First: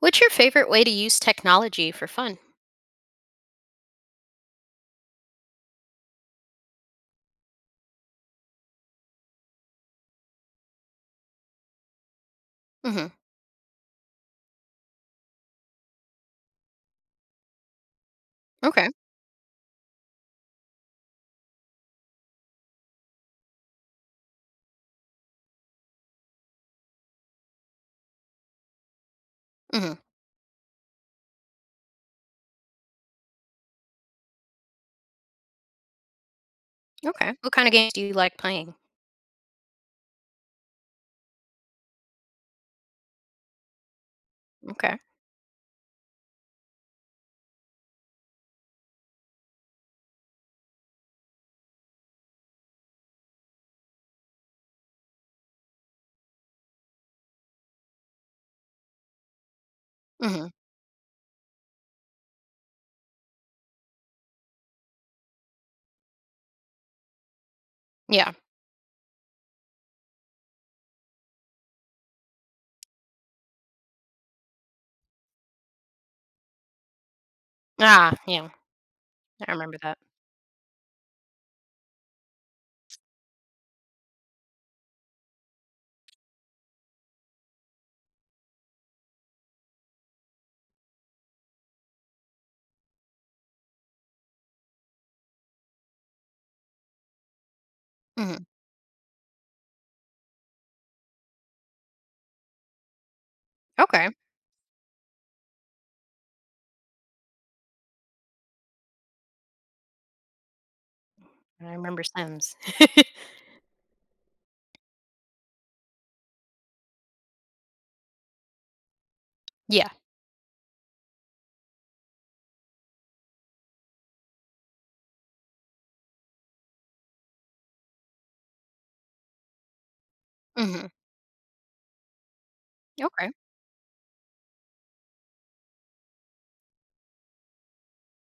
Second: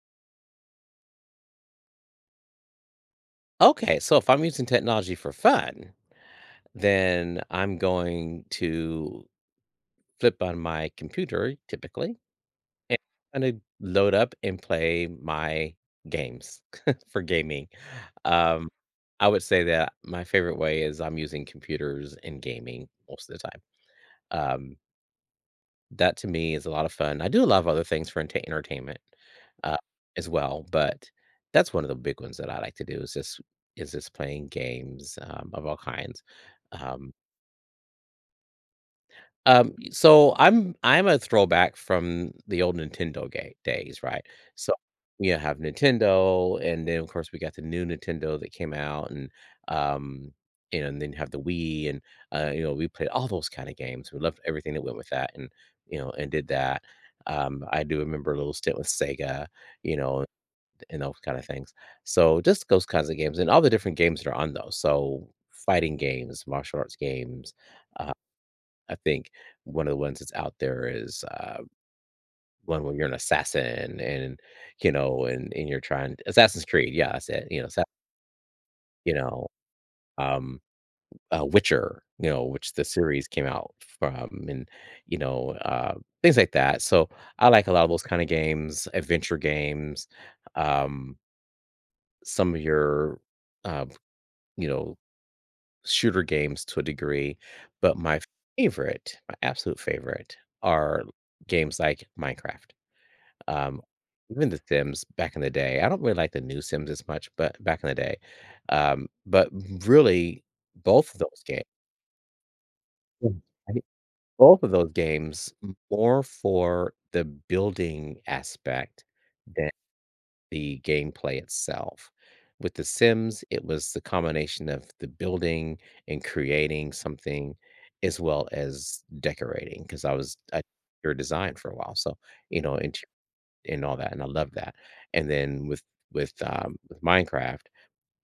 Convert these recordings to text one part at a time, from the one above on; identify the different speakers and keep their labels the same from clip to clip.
Speaker 1: What's your favorite way to use technology for fun?
Speaker 2: Okay, so if I'm using technology for fun, then I'm going to flip on my computer typically and
Speaker 1: Mhm.
Speaker 2: kind of load up and play my games for gaming. Um,
Speaker 1: Okay.
Speaker 2: I would say that my favorite way is I'm using computers and gaming most of the time. Um, That to me is a lot of fun. I do a lot of other things for enta entertainment, uh,
Speaker 1: Mhm.
Speaker 2: as well, but that's one of the big ones that I like to do is just playing games, of all kinds, um
Speaker 1: Okay. What kinda games do you like playing?
Speaker 2: so I'm a throwback from the old Nintendo ga days, right? So
Speaker 1: Okay.
Speaker 2: we have Nintendo, and then of course we got the new Nintendo that came out, and um, and then have the Wii, and we played all those kind of games. We loved everything that went with that, and and did that. I do remember a little stint with Sega, you know,
Speaker 1: Mhm.
Speaker 2: and those kind of things. So just those kinds of games, and all the different games that are on those. So fighting games, martial arts games,
Speaker 1: Yeah.
Speaker 2: I think one of the ones that's out there is one where you're an assassin and you're trying Assassin's Creed. Yeah, that's it. You know,
Speaker 1: Ah, yeah.
Speaker 2: you know,
Speaker 1: I remember that.
Speaker 2: um, Witcher. You know, which the series came out from, and you know, uh, things like that. So I like a lot of those kind of games, adventure games. Um, some of your, uh, you know, shooter games to a degree, but my
Speaker 1: Mhm.
Speaker 2: favorite, my absolute favorite, are games like Minecraft. Um,
Speaker 1: Okay.
Speaker 2: even The Sims back in the day, I don't really like the new Sims as much, but back in the day, but really both of those games
Speaker 1: I remember Sims.
Speaker 2: I think both of those games more for the building aspect than
Speaker 1: Yeah.
Speaker 2: the gameplay itself. With The Sims, it was the combination of the building and creating something as well as decorating. Because I was a
Speaker 1: Mhm.
Speaker 2: interior design for a while, so, interior
Speaker 1: Okay.
Speaker 2: and all that, and I love that. And then with Minecraft,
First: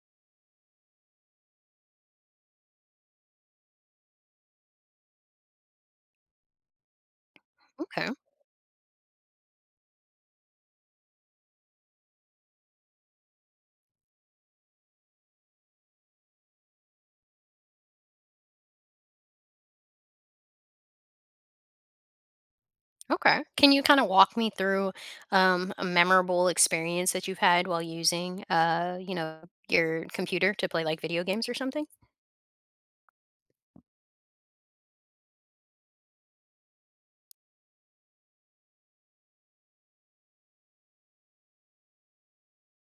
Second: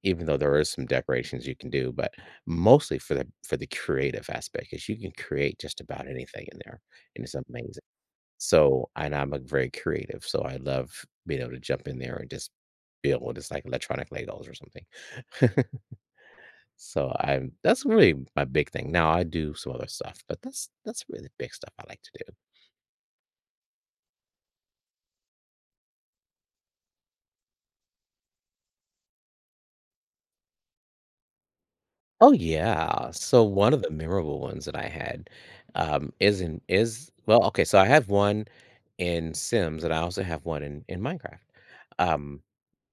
Speaker 2: even though there is some decorations you can do, but mostly for the creative aspect, is you can create just about anything in there, and it's amazing.
Speaker 1: Okay.
Speaker 2: So and I'm a very creative, so I love being able to jump in there and just build. It's like electronic Legos or something. So I'm that's really my big thing. Now I do some other stuff, but that's really the big stuff I like to do.
Speaker 1: Okay. Can you kinda walk me through, a memorable experience that you've had while using, you know, your computer to play, like, video games or something?
Speaker 2: Oh, yeah. So one of the memorable ones that I had, is in is well, okay, so I have one in Sims, and I also have one in Minecraft. Um,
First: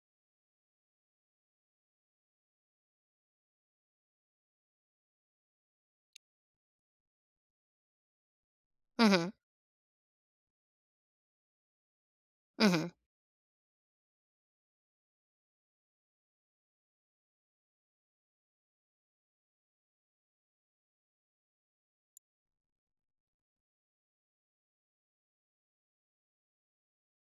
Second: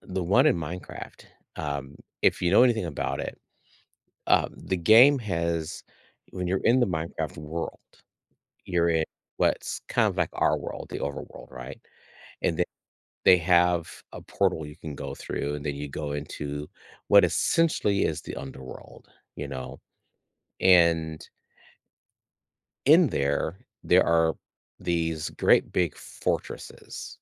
Speaker 2: the one in Minecraft, um, if you know anything about it, the game has when you're in the Minecraft world, you're in
Speaker 1: Mhm,
Speaker 2: what's kind of like our world, the overworld, right? And then
Speaker 1: mhm.
Speaker 2: they have a portal you can go through, and then you go into what essentially is the underworld, you know? And in there, there are these great big fortresses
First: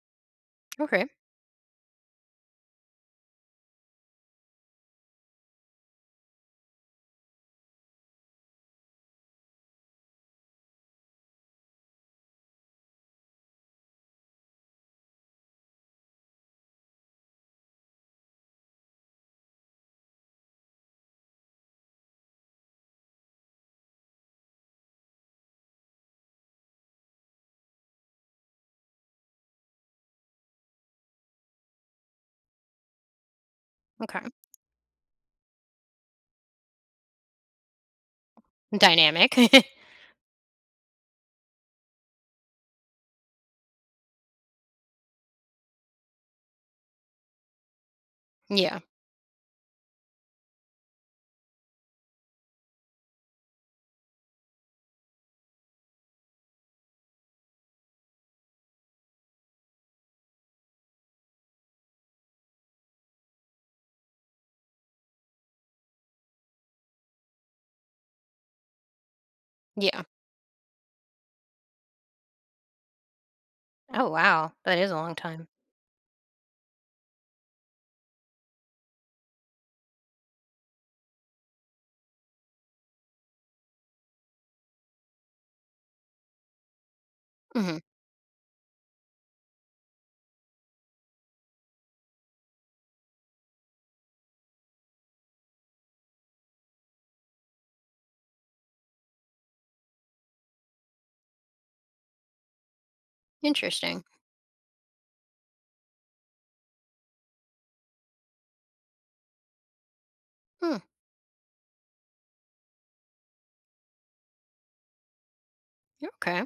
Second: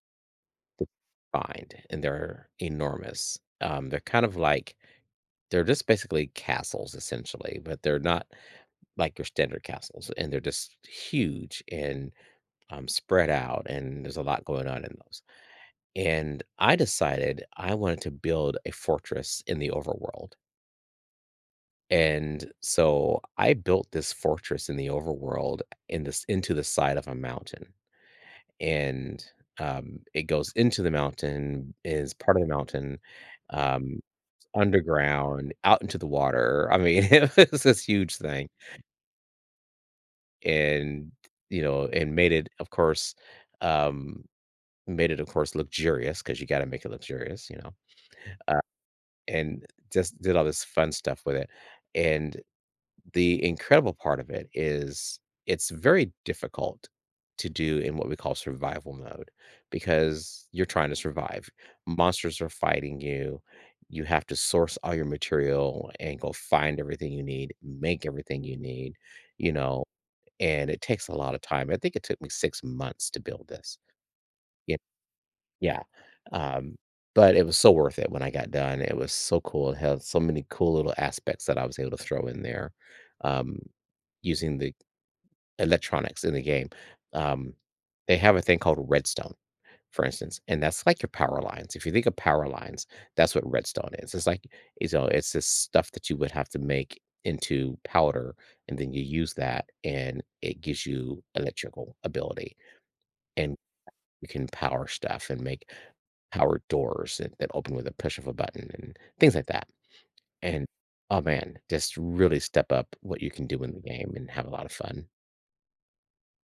Speaker 1: Okay,
Speaker 2: find, and they're enormous. They're kind of like they're just basically castles essentially, but they're not like your standard castles, and they're just huge and spread out, and there's a lot going on in those. And I decided I wanted to build a fortress in the overworld. And so I built this fortress in the overworld in this into the side of a mountain and it goes into the mountain, is part of the mountain, um,
Speaker 1: okay.
Speaker 2: underground, out into the water. I mean, it was this huge thing,
Speaker 1: Dynamic.
Speaker 2: and and made it, of course, um, luxurious because you got to make it luxurious, uh,
Speaker 1: Yeah,
Speaker 2: and just did all this fun stuff with it, and the incredible part of it is it's very difficult to do in what we call survival mode because you're trying to survive. Monsters are fighting you. You have to source all your material and go find everything you need, make everything you need, you know,
Speaker 1: yeah.
Speaker 2: and it takes a lot of time. I think it took me 6 months to build this.
Speaker 1: Oh, wow, that is a long time.
Speaker 2: Yeah, um, but it was so worth it when I got done. It was so cool. It had so many cool little aspects that I was able to throw in there, um, using the electronics in the game. Um,
Speaker 1: Mhm,
Speaker 2: they have a thing called redstone, for instance, and that's like your power lines. If you think of power lines, that's what redstone is. It's like, it's this stuff that you would have to make into powder, and then you use that, and it gives you electrical ability, and
Speaker 1: interesting.
Speaker 2: you can power stuff and make power doors that open with a push of a button and things like that. And
Speaker 1: Hmm,
Speaker 2: oh man, just really step up what you can do in the game and have a lot of fun.
Speaker 1: okay.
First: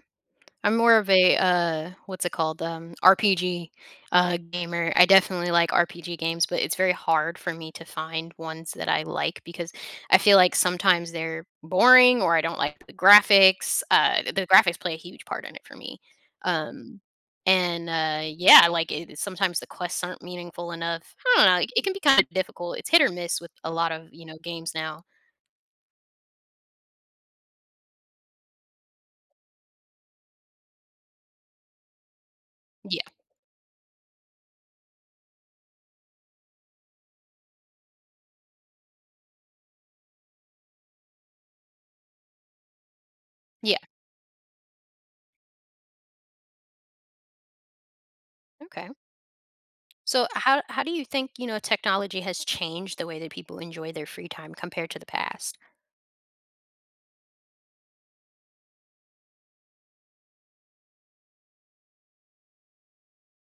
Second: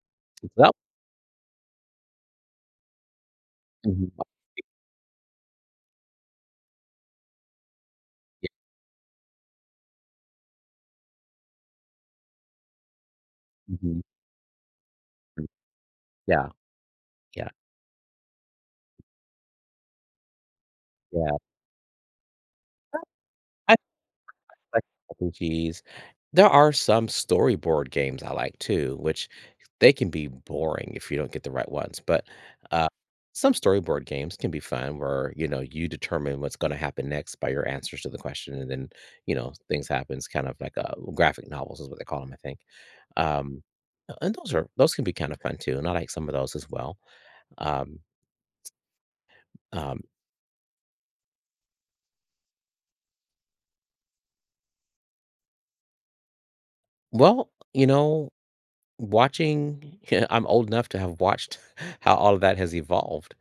Speaker 2: Well,
Speaker 1: I'm more of a, what's it called? RPG,
Speaker 2: mhm,
Speaker 1: gamer. I definitely like RPG games, but it's very hard for me to find
Speaker 2: yeah.
Speaker 1: ones that I like because I feel like sometimes they're boring or I don't like the graphics.
Speaker 2: Mhm,
Speaker 1: The graphics play a huge
Speaker 2: mm,
Speaker 1: part in it for me.
Speaker 2: yeah.
Speaker 1: Um,
Speaker 2: Yeah.
Speaker 1: and yeah, like it, sometimes the quests aren't meaningful enough.
Speaker 2: Yeah.
Speaker 1: I don't know. It can be kind of difficult. It's hit or miss with a lot of games
Speaker 2: Like
Speaker 1: now.
Speaker 2: RPGs. There are some storyboard games I like too, which they can be boring if you don't get the right ones, but, uh,
Speaker 1: Yeah.
Speaker 2: some storyboard games can be fun where, you know, you determine what's gonna happen next by your answers to the question, and then, you know, things happens kind of like, graphic novels is what they call them, I think. Um,
Speaker 1: Yeah.
Speaker 2: and those are those can be kind of fun too, and I like some of those as well. Um,
Speaker 1: Okay.
Speaker 2: um,
Speaker 1: So how do you think, you know, technology has changed the way that people enjoy their free time compared to the past?
Speaker 2: well, watching I'm old enough to have watched how all of that has evolved,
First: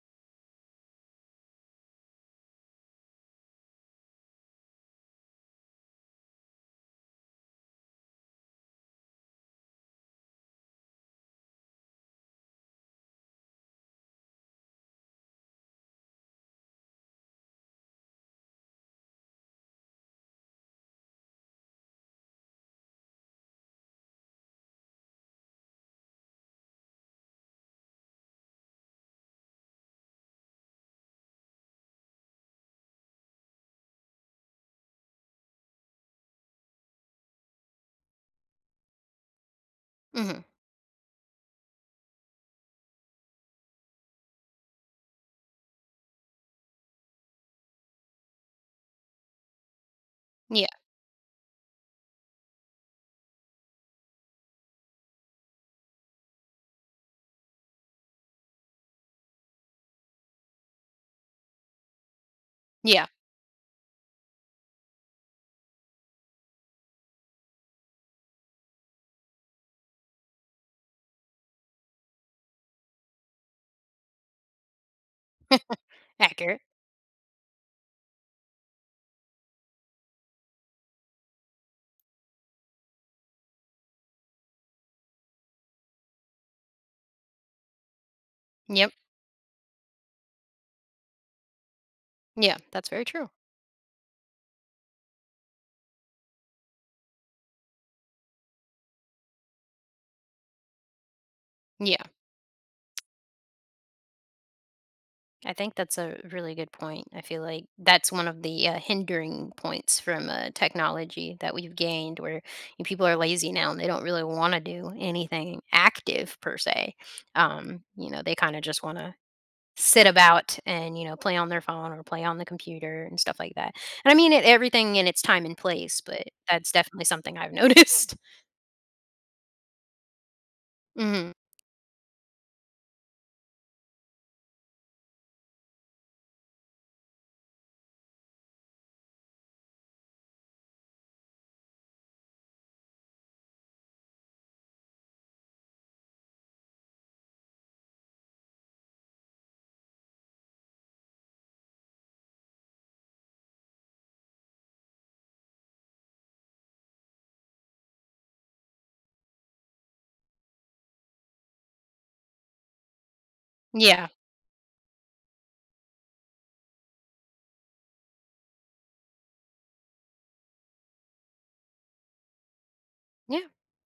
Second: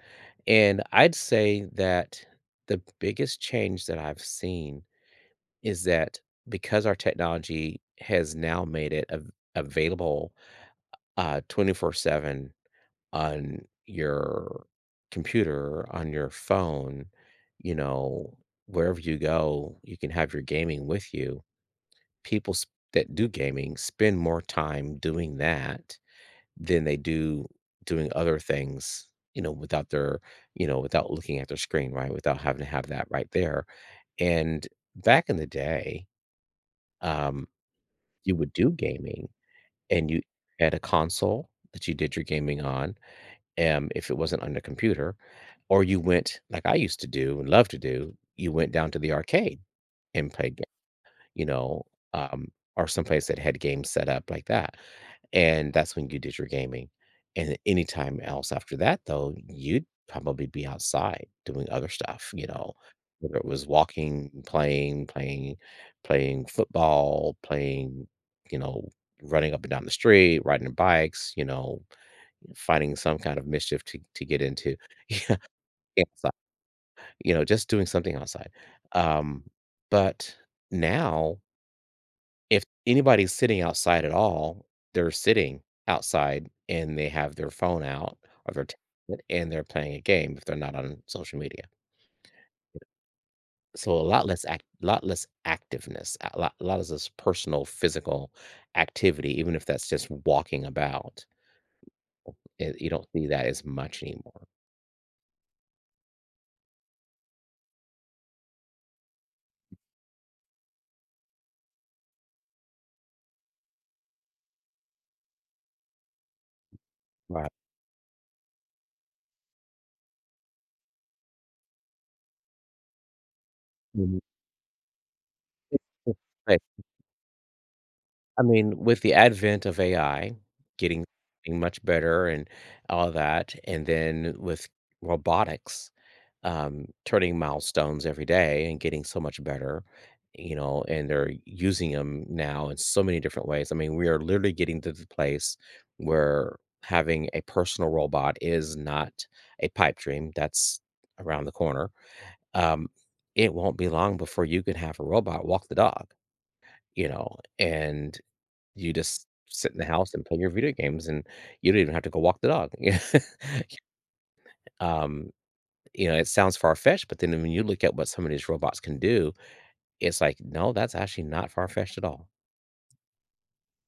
Speaker 2: and I'd say that the biggest change that I've seen is that because our technology has now made it av available, 24/7 on your computer, on your phone, you know, wherever you go, you can have your gaming with you. People s that do gaming spend more time doing that than they do doing other things, you know, without their, without looking at their screen, right? Without having to have that right there. And back in the day, um, you would do gaming and you
Speaker 1: Mhm.
Speaker 2: had a console that you did your gaming on, if it wasn't on the computer, or you went like I used to do and love to do, you went down to the arcade and played
Speaker 1: Yeah.
Speaker 2: you know, um, or someplace that had games set up like that. And that's when you did your gaming. And any time else after that, though, you'd probably be outside doing other stuff,
Speaker 1: Yeah.
Speaker 2: whether it was playing football, you know, running up and down the street, riding bikes, finding some kind of mischief to get into, outside,
Speaker 1: Accurate.
Speaker 2: just doing something outside. Um, but now if anybody's sitting outside at all, they're sitting outside and they have their phone out or their
Speaker 1: Yep.
Speaker 2: tablet and they're playing a game if they're not on social media.
Speaker 1: Yeah, that's very true.
Speaker 2: So a lot less activeness, lot of this personal physical activity, even if that's just walking about.
Speaker 1: Yeah.
Speaker 2: It, you don't see that as much anymore.
Speaker 1: I think that's a really good point. I feel like that's one of the hindering points from technology that we've gained where you know, people are lazy now and they don't really want to do anything active per se.
Speaker 2: Right.
Speaker 1: You know, they kind of just want to sit about and you know play on their phone or play on the computer and stuff like that. And I
Speaker 2: Mhm.
Speaker 1: mean it everything in its time and place, but
Speaker 2: Right.
Speaker 1: that's definitely something I've noticed.
Speaker 2: I mean, with the advent of AI getting
Speaker 1: Mhm.
Speaker 2: getting much better and all that, and then with robotics turning milestones every day and getting so much better, and they're using them now in so many different ways. I mean, we are literally getting to the place where having a personal robot is not a pipe dream. That's around the corner. Um, it won't be long before you can have a robot walk the dog, and you just sit in the house and play your video games and you don't even have to go walk the dog.
Speaker 1: Yeah.
Speaker 2: um, you know, it sounds far fetched, but then when you look at what some of these robots can do, it's like, no, that's actually not far fetched at all.
Speaker 1: Yeah.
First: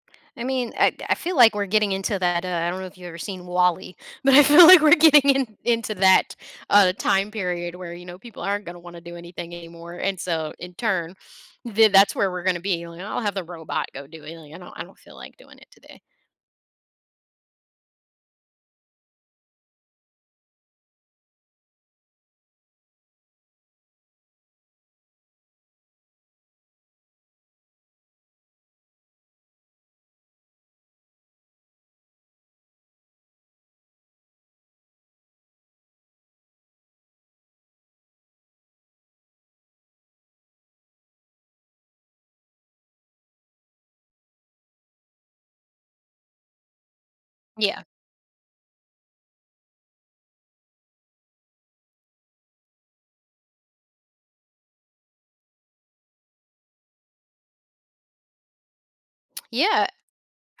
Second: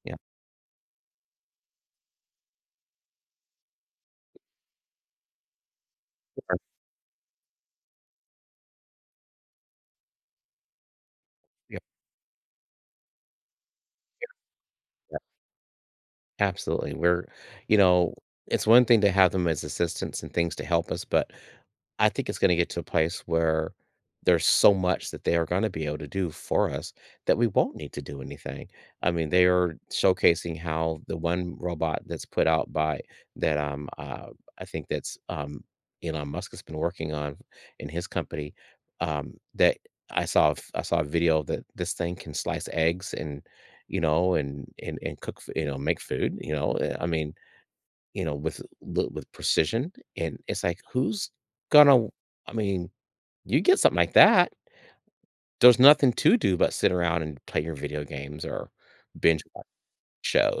Speaker 2: Yeah.
Speaker 1: I mean, I feel like we're getting into that I don't know if you've ever seen WALL-E, but I feel like we're getting in, into that
Speaker 2: Yeah.
Speaker 1: time period where you know people aren't going to want to do anything anymore. And so in turn,
Speaker 2: Yeah.
Speaker 1: that's where we're going to be. Like, I'll have the robot go do it. Like, I don't feel like doing it today.
Speaker 2: Absolutely. You know, it's one thing to have them as assistants and things to help us, but I think it's gonna get to a place where there's so much that they are gonna be able to do for us that we won't need to do anything. I mean, they are showcasing how the one robot that's put out by that, I think that's, Elon Musk has been working on in his company, that I saw a video that this thing can slice eggs and and cook, you know, make food, I mean,
Speaker 1: Yeah.
Speaker 2: with precision, and it's like, who's gonna? I mean, you get something like that. There's nothing to do but sit around and play your video games or binge watch
Speaker 1: Yeah,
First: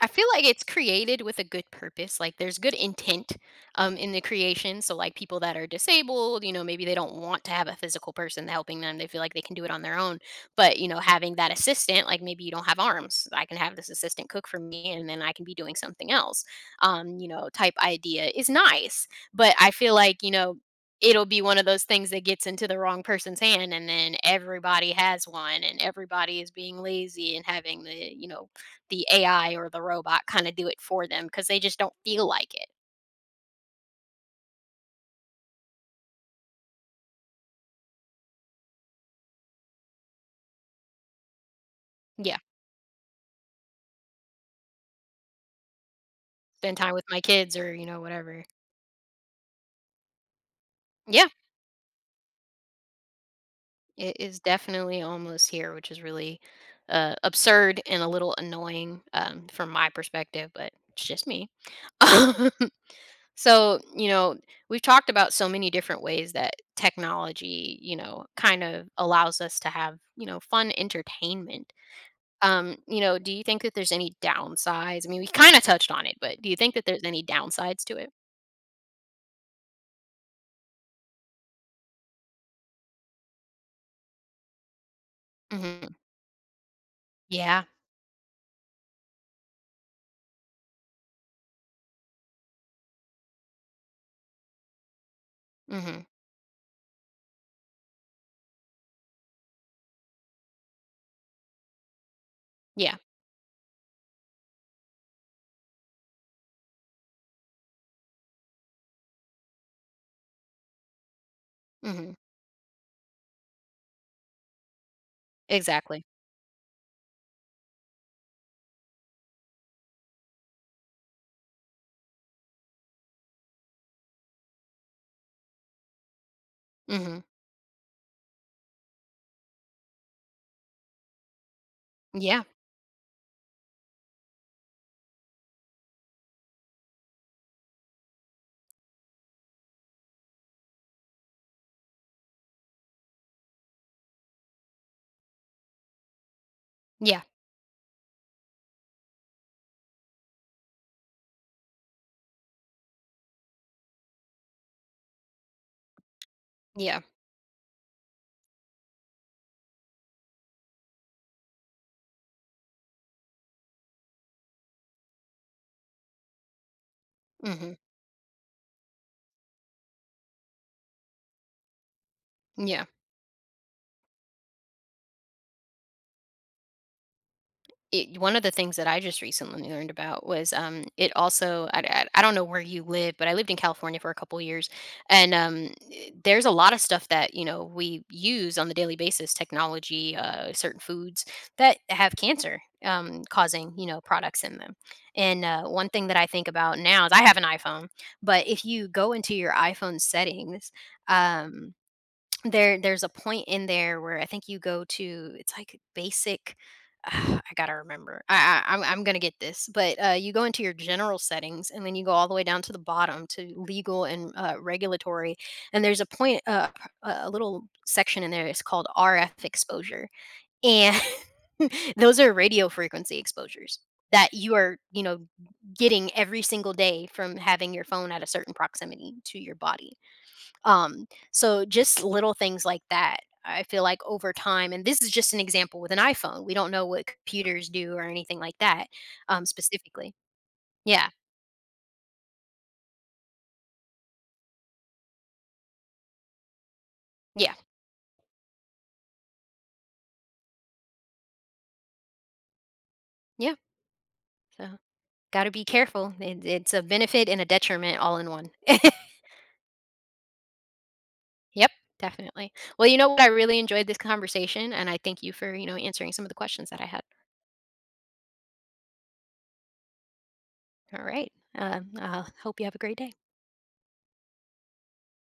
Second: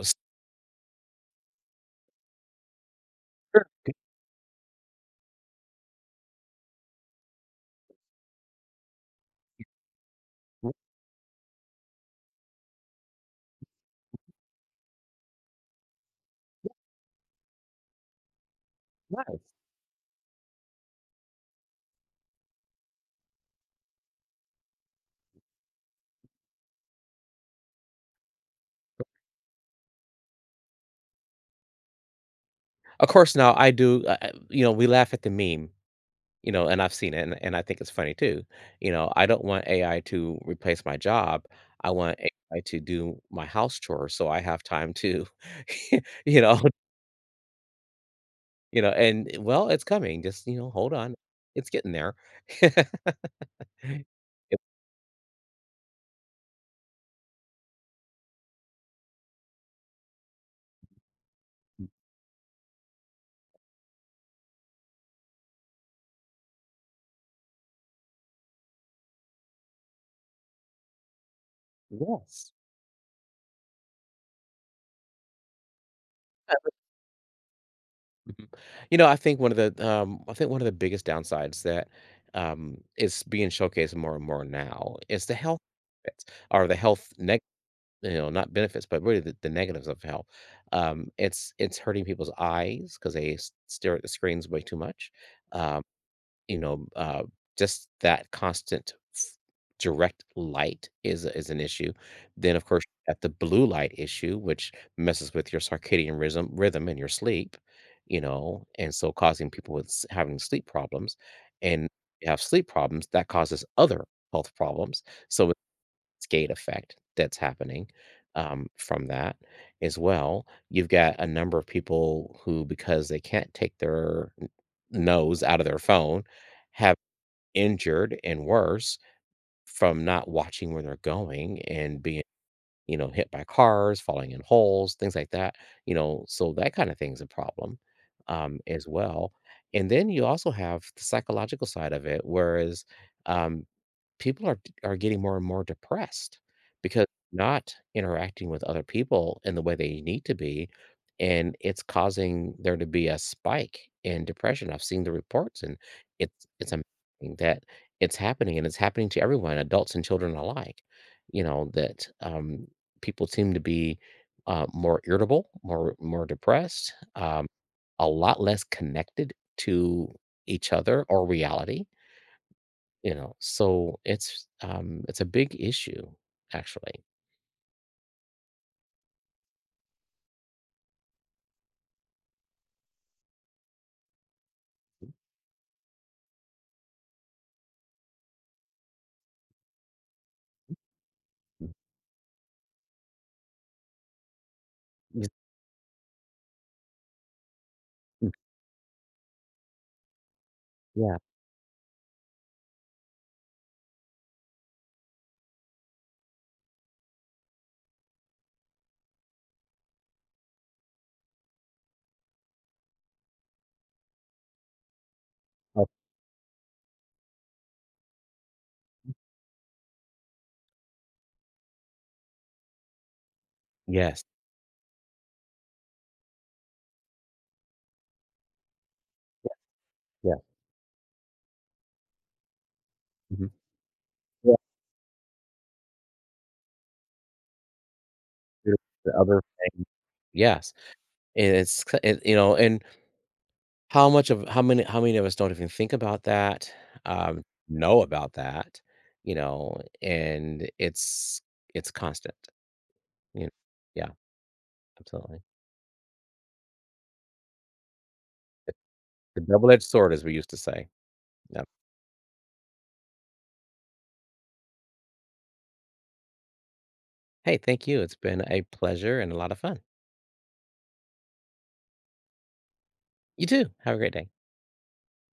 Speaker 1: I feel like it's created with a good purpose. Like there's good intent
Speaker 2: Sure.
Speaker 1: in the creation. So like people that are disabled, you know, maybe they don't want to have a physical person helping them. They feel like they can do it on their own. But you know, having that assistant, like maybe you don't have arms, I can have this assistant cook for me, and then I can be doing something else. You know, type idea is nice.
Speaker 2: Right.
Speaker 1: But I feel like you know. It'll be one of those things that gets into the wrong person's hand, and then everybody has one, and everybody is being lazy and having the, you know, the AI or the robot kinda do it for them because they just don't feel like it.
Speaker 2: Of course, now I do. You know, we laugh at the meme. You know, and I've seen it, and I think it's funny too. You know, I don't want AI to replace my job. I want
Speaker 1: Yeah,
Speaker 2: AI to do my house chores, so I have time to, you know,
Speaker 1: spend time with my kids or, you know, whatever.
Speaker 2: you know, and well, it's coming, just, you know, hold on,
Speaker 1: Yeah,
Speaker 2: it's getting there.
Speaker 1: it is
Speaker 2: Yep.
Speaker 1: definitely almost here, which is really, absurd and a little annoying, from my perspective, but it's just me.
Speaker 2: Mm.
Speaker 1: So, you know, we've talked about so many different ways that technology, you know, kind of allows us to have, you know, fun entertainment.
Speaker 2: Yes.
Speaker 1: You know, do you think that there's any downsides? I mean, we kind of touched on it, but do you think that there's any downsides to it?
Speaker 2: Mhm. You know, I think one of the, I think one of the biggest downsides that, is being showcased more and more now is the health
Speaker 1: Mhm.
Speaker 2: benefits or the health neg
Speaker 1: Yeah.
Speaker 2: you know, not benefits, but really the negatives of hell. It's hurting people's eyes because they stare at the screens way too much. Um,
Speaker 1: Mhm.
Speaker 2: you know, uh, just that direct light is is an issue. Then, of course,
Speaker 1: Yeah.
Speaker 2: at the blue light issue, which messes with your circadian rhythm and your sleep. You know, and so causing people having sleep problems, and
Speaker 1: Mhm.
Speaker 2: you have sleep problems that causes other health problems. So
Speaker 1: Exactly.
Speaker 2: cascade effect that's happening from that as well. You've got a number of people who, because they can't take their nose out of their phone, have
Speaker 1: Mhm.
Speaker 2: injured and worse from not watching where they're going and being,
Speaker 1: Yeah.
Speaker 2: hit by cars, falling in holes, things like that. You know, so that kind of thing's a problem as well. And then you also have the psychological side of it, whereas um, people are getting more and more depressed because
Speaker 1: Yeah.
Speaker 2: not interacting with other people in the way they need to be and it's causing there to be a spike in depression. I've seen the reports and it's
Speaker 1: Yeah.
Speaker 2: amazing that it's happening and it's happening to everyone, adults and children alike. You know that people seem to be more irritable, more depressed,
Speaker 1: Mhm.
Speaker 2: a lot less connected to each other or reality.
Speaker 1: Yeah.
Speaker 2: You know, so it's a big issue, actually.
Speaker 1: It, one of the things that I just recently learned about was it also I don't know where you live, but I lived in California for a couple years, and there's a lot of stuff that you know we use on the daily basis, technology, certain foods
Speaker 2: Mm,
Speaker 1: that have cancer causing you know products in them.
Speaker 2: mm,
Speaker 1: And one thing that I think about now is I have an iPhone,
Speaker 2: mm,
Speaker 1: but if you go into your iPhone settings.
Speaker 2: yeah,
Speaker 1: Um, there there's a point in there where I think you go to it's like basic I gotta remember. I'm gonna get this, but you go into your general settings, and then you go all the way down to the bottom to legal and regulatory. And
Speaker 2: oh,
Speaker 1: there's a point, a little section in there. It's called RF exposure, and those are radio frequency exposures
Speaker 2: yes,
Speaker 1: that you are, you know, getting every single day from having your phone at a certain proximity to your body.
Speaker 2: yeah,
Speaker 1: So just little things like that,
Speaker 2: mhm,
Speaker 1: I feel like over
Speaker 2: yeah,
Speaker 1: time, and this is just an example with an iPhone. We don't know what computers do or anything like
Speaker 2: the
Speaker 1: that,
Speaker 2: other thing
Speaker 1: specifically.
Speaker 2: yes,
Speaker 1: Yeah,
Speaker 2: and it's c and, you know, and how many of us don't even think about that, um,
Speaker 1: yeah,
Speaker 2: know about that, you know, and it's constant, you kn
Speaker 1: yeah.
Speaker 2: yeah,
Speaker 1: So
Speaker 2: absolutely.
Speaker 1: gotta be careful. It, it's a benefit and a detriment all in one.
Speaker 2: The double-edged sword, as we used to say, yep.
Speaker 1: Yep, definitely. Well, you know what? I really enjoyed this conversation, and I thank you for you know answering some of the questions that I had.
Speaker 2: Hey, thank you, it's been a pleasure and a lot of fun.
Speaker 1: All right. I hope you have a great day.
Speaker 2: You too, have a great day.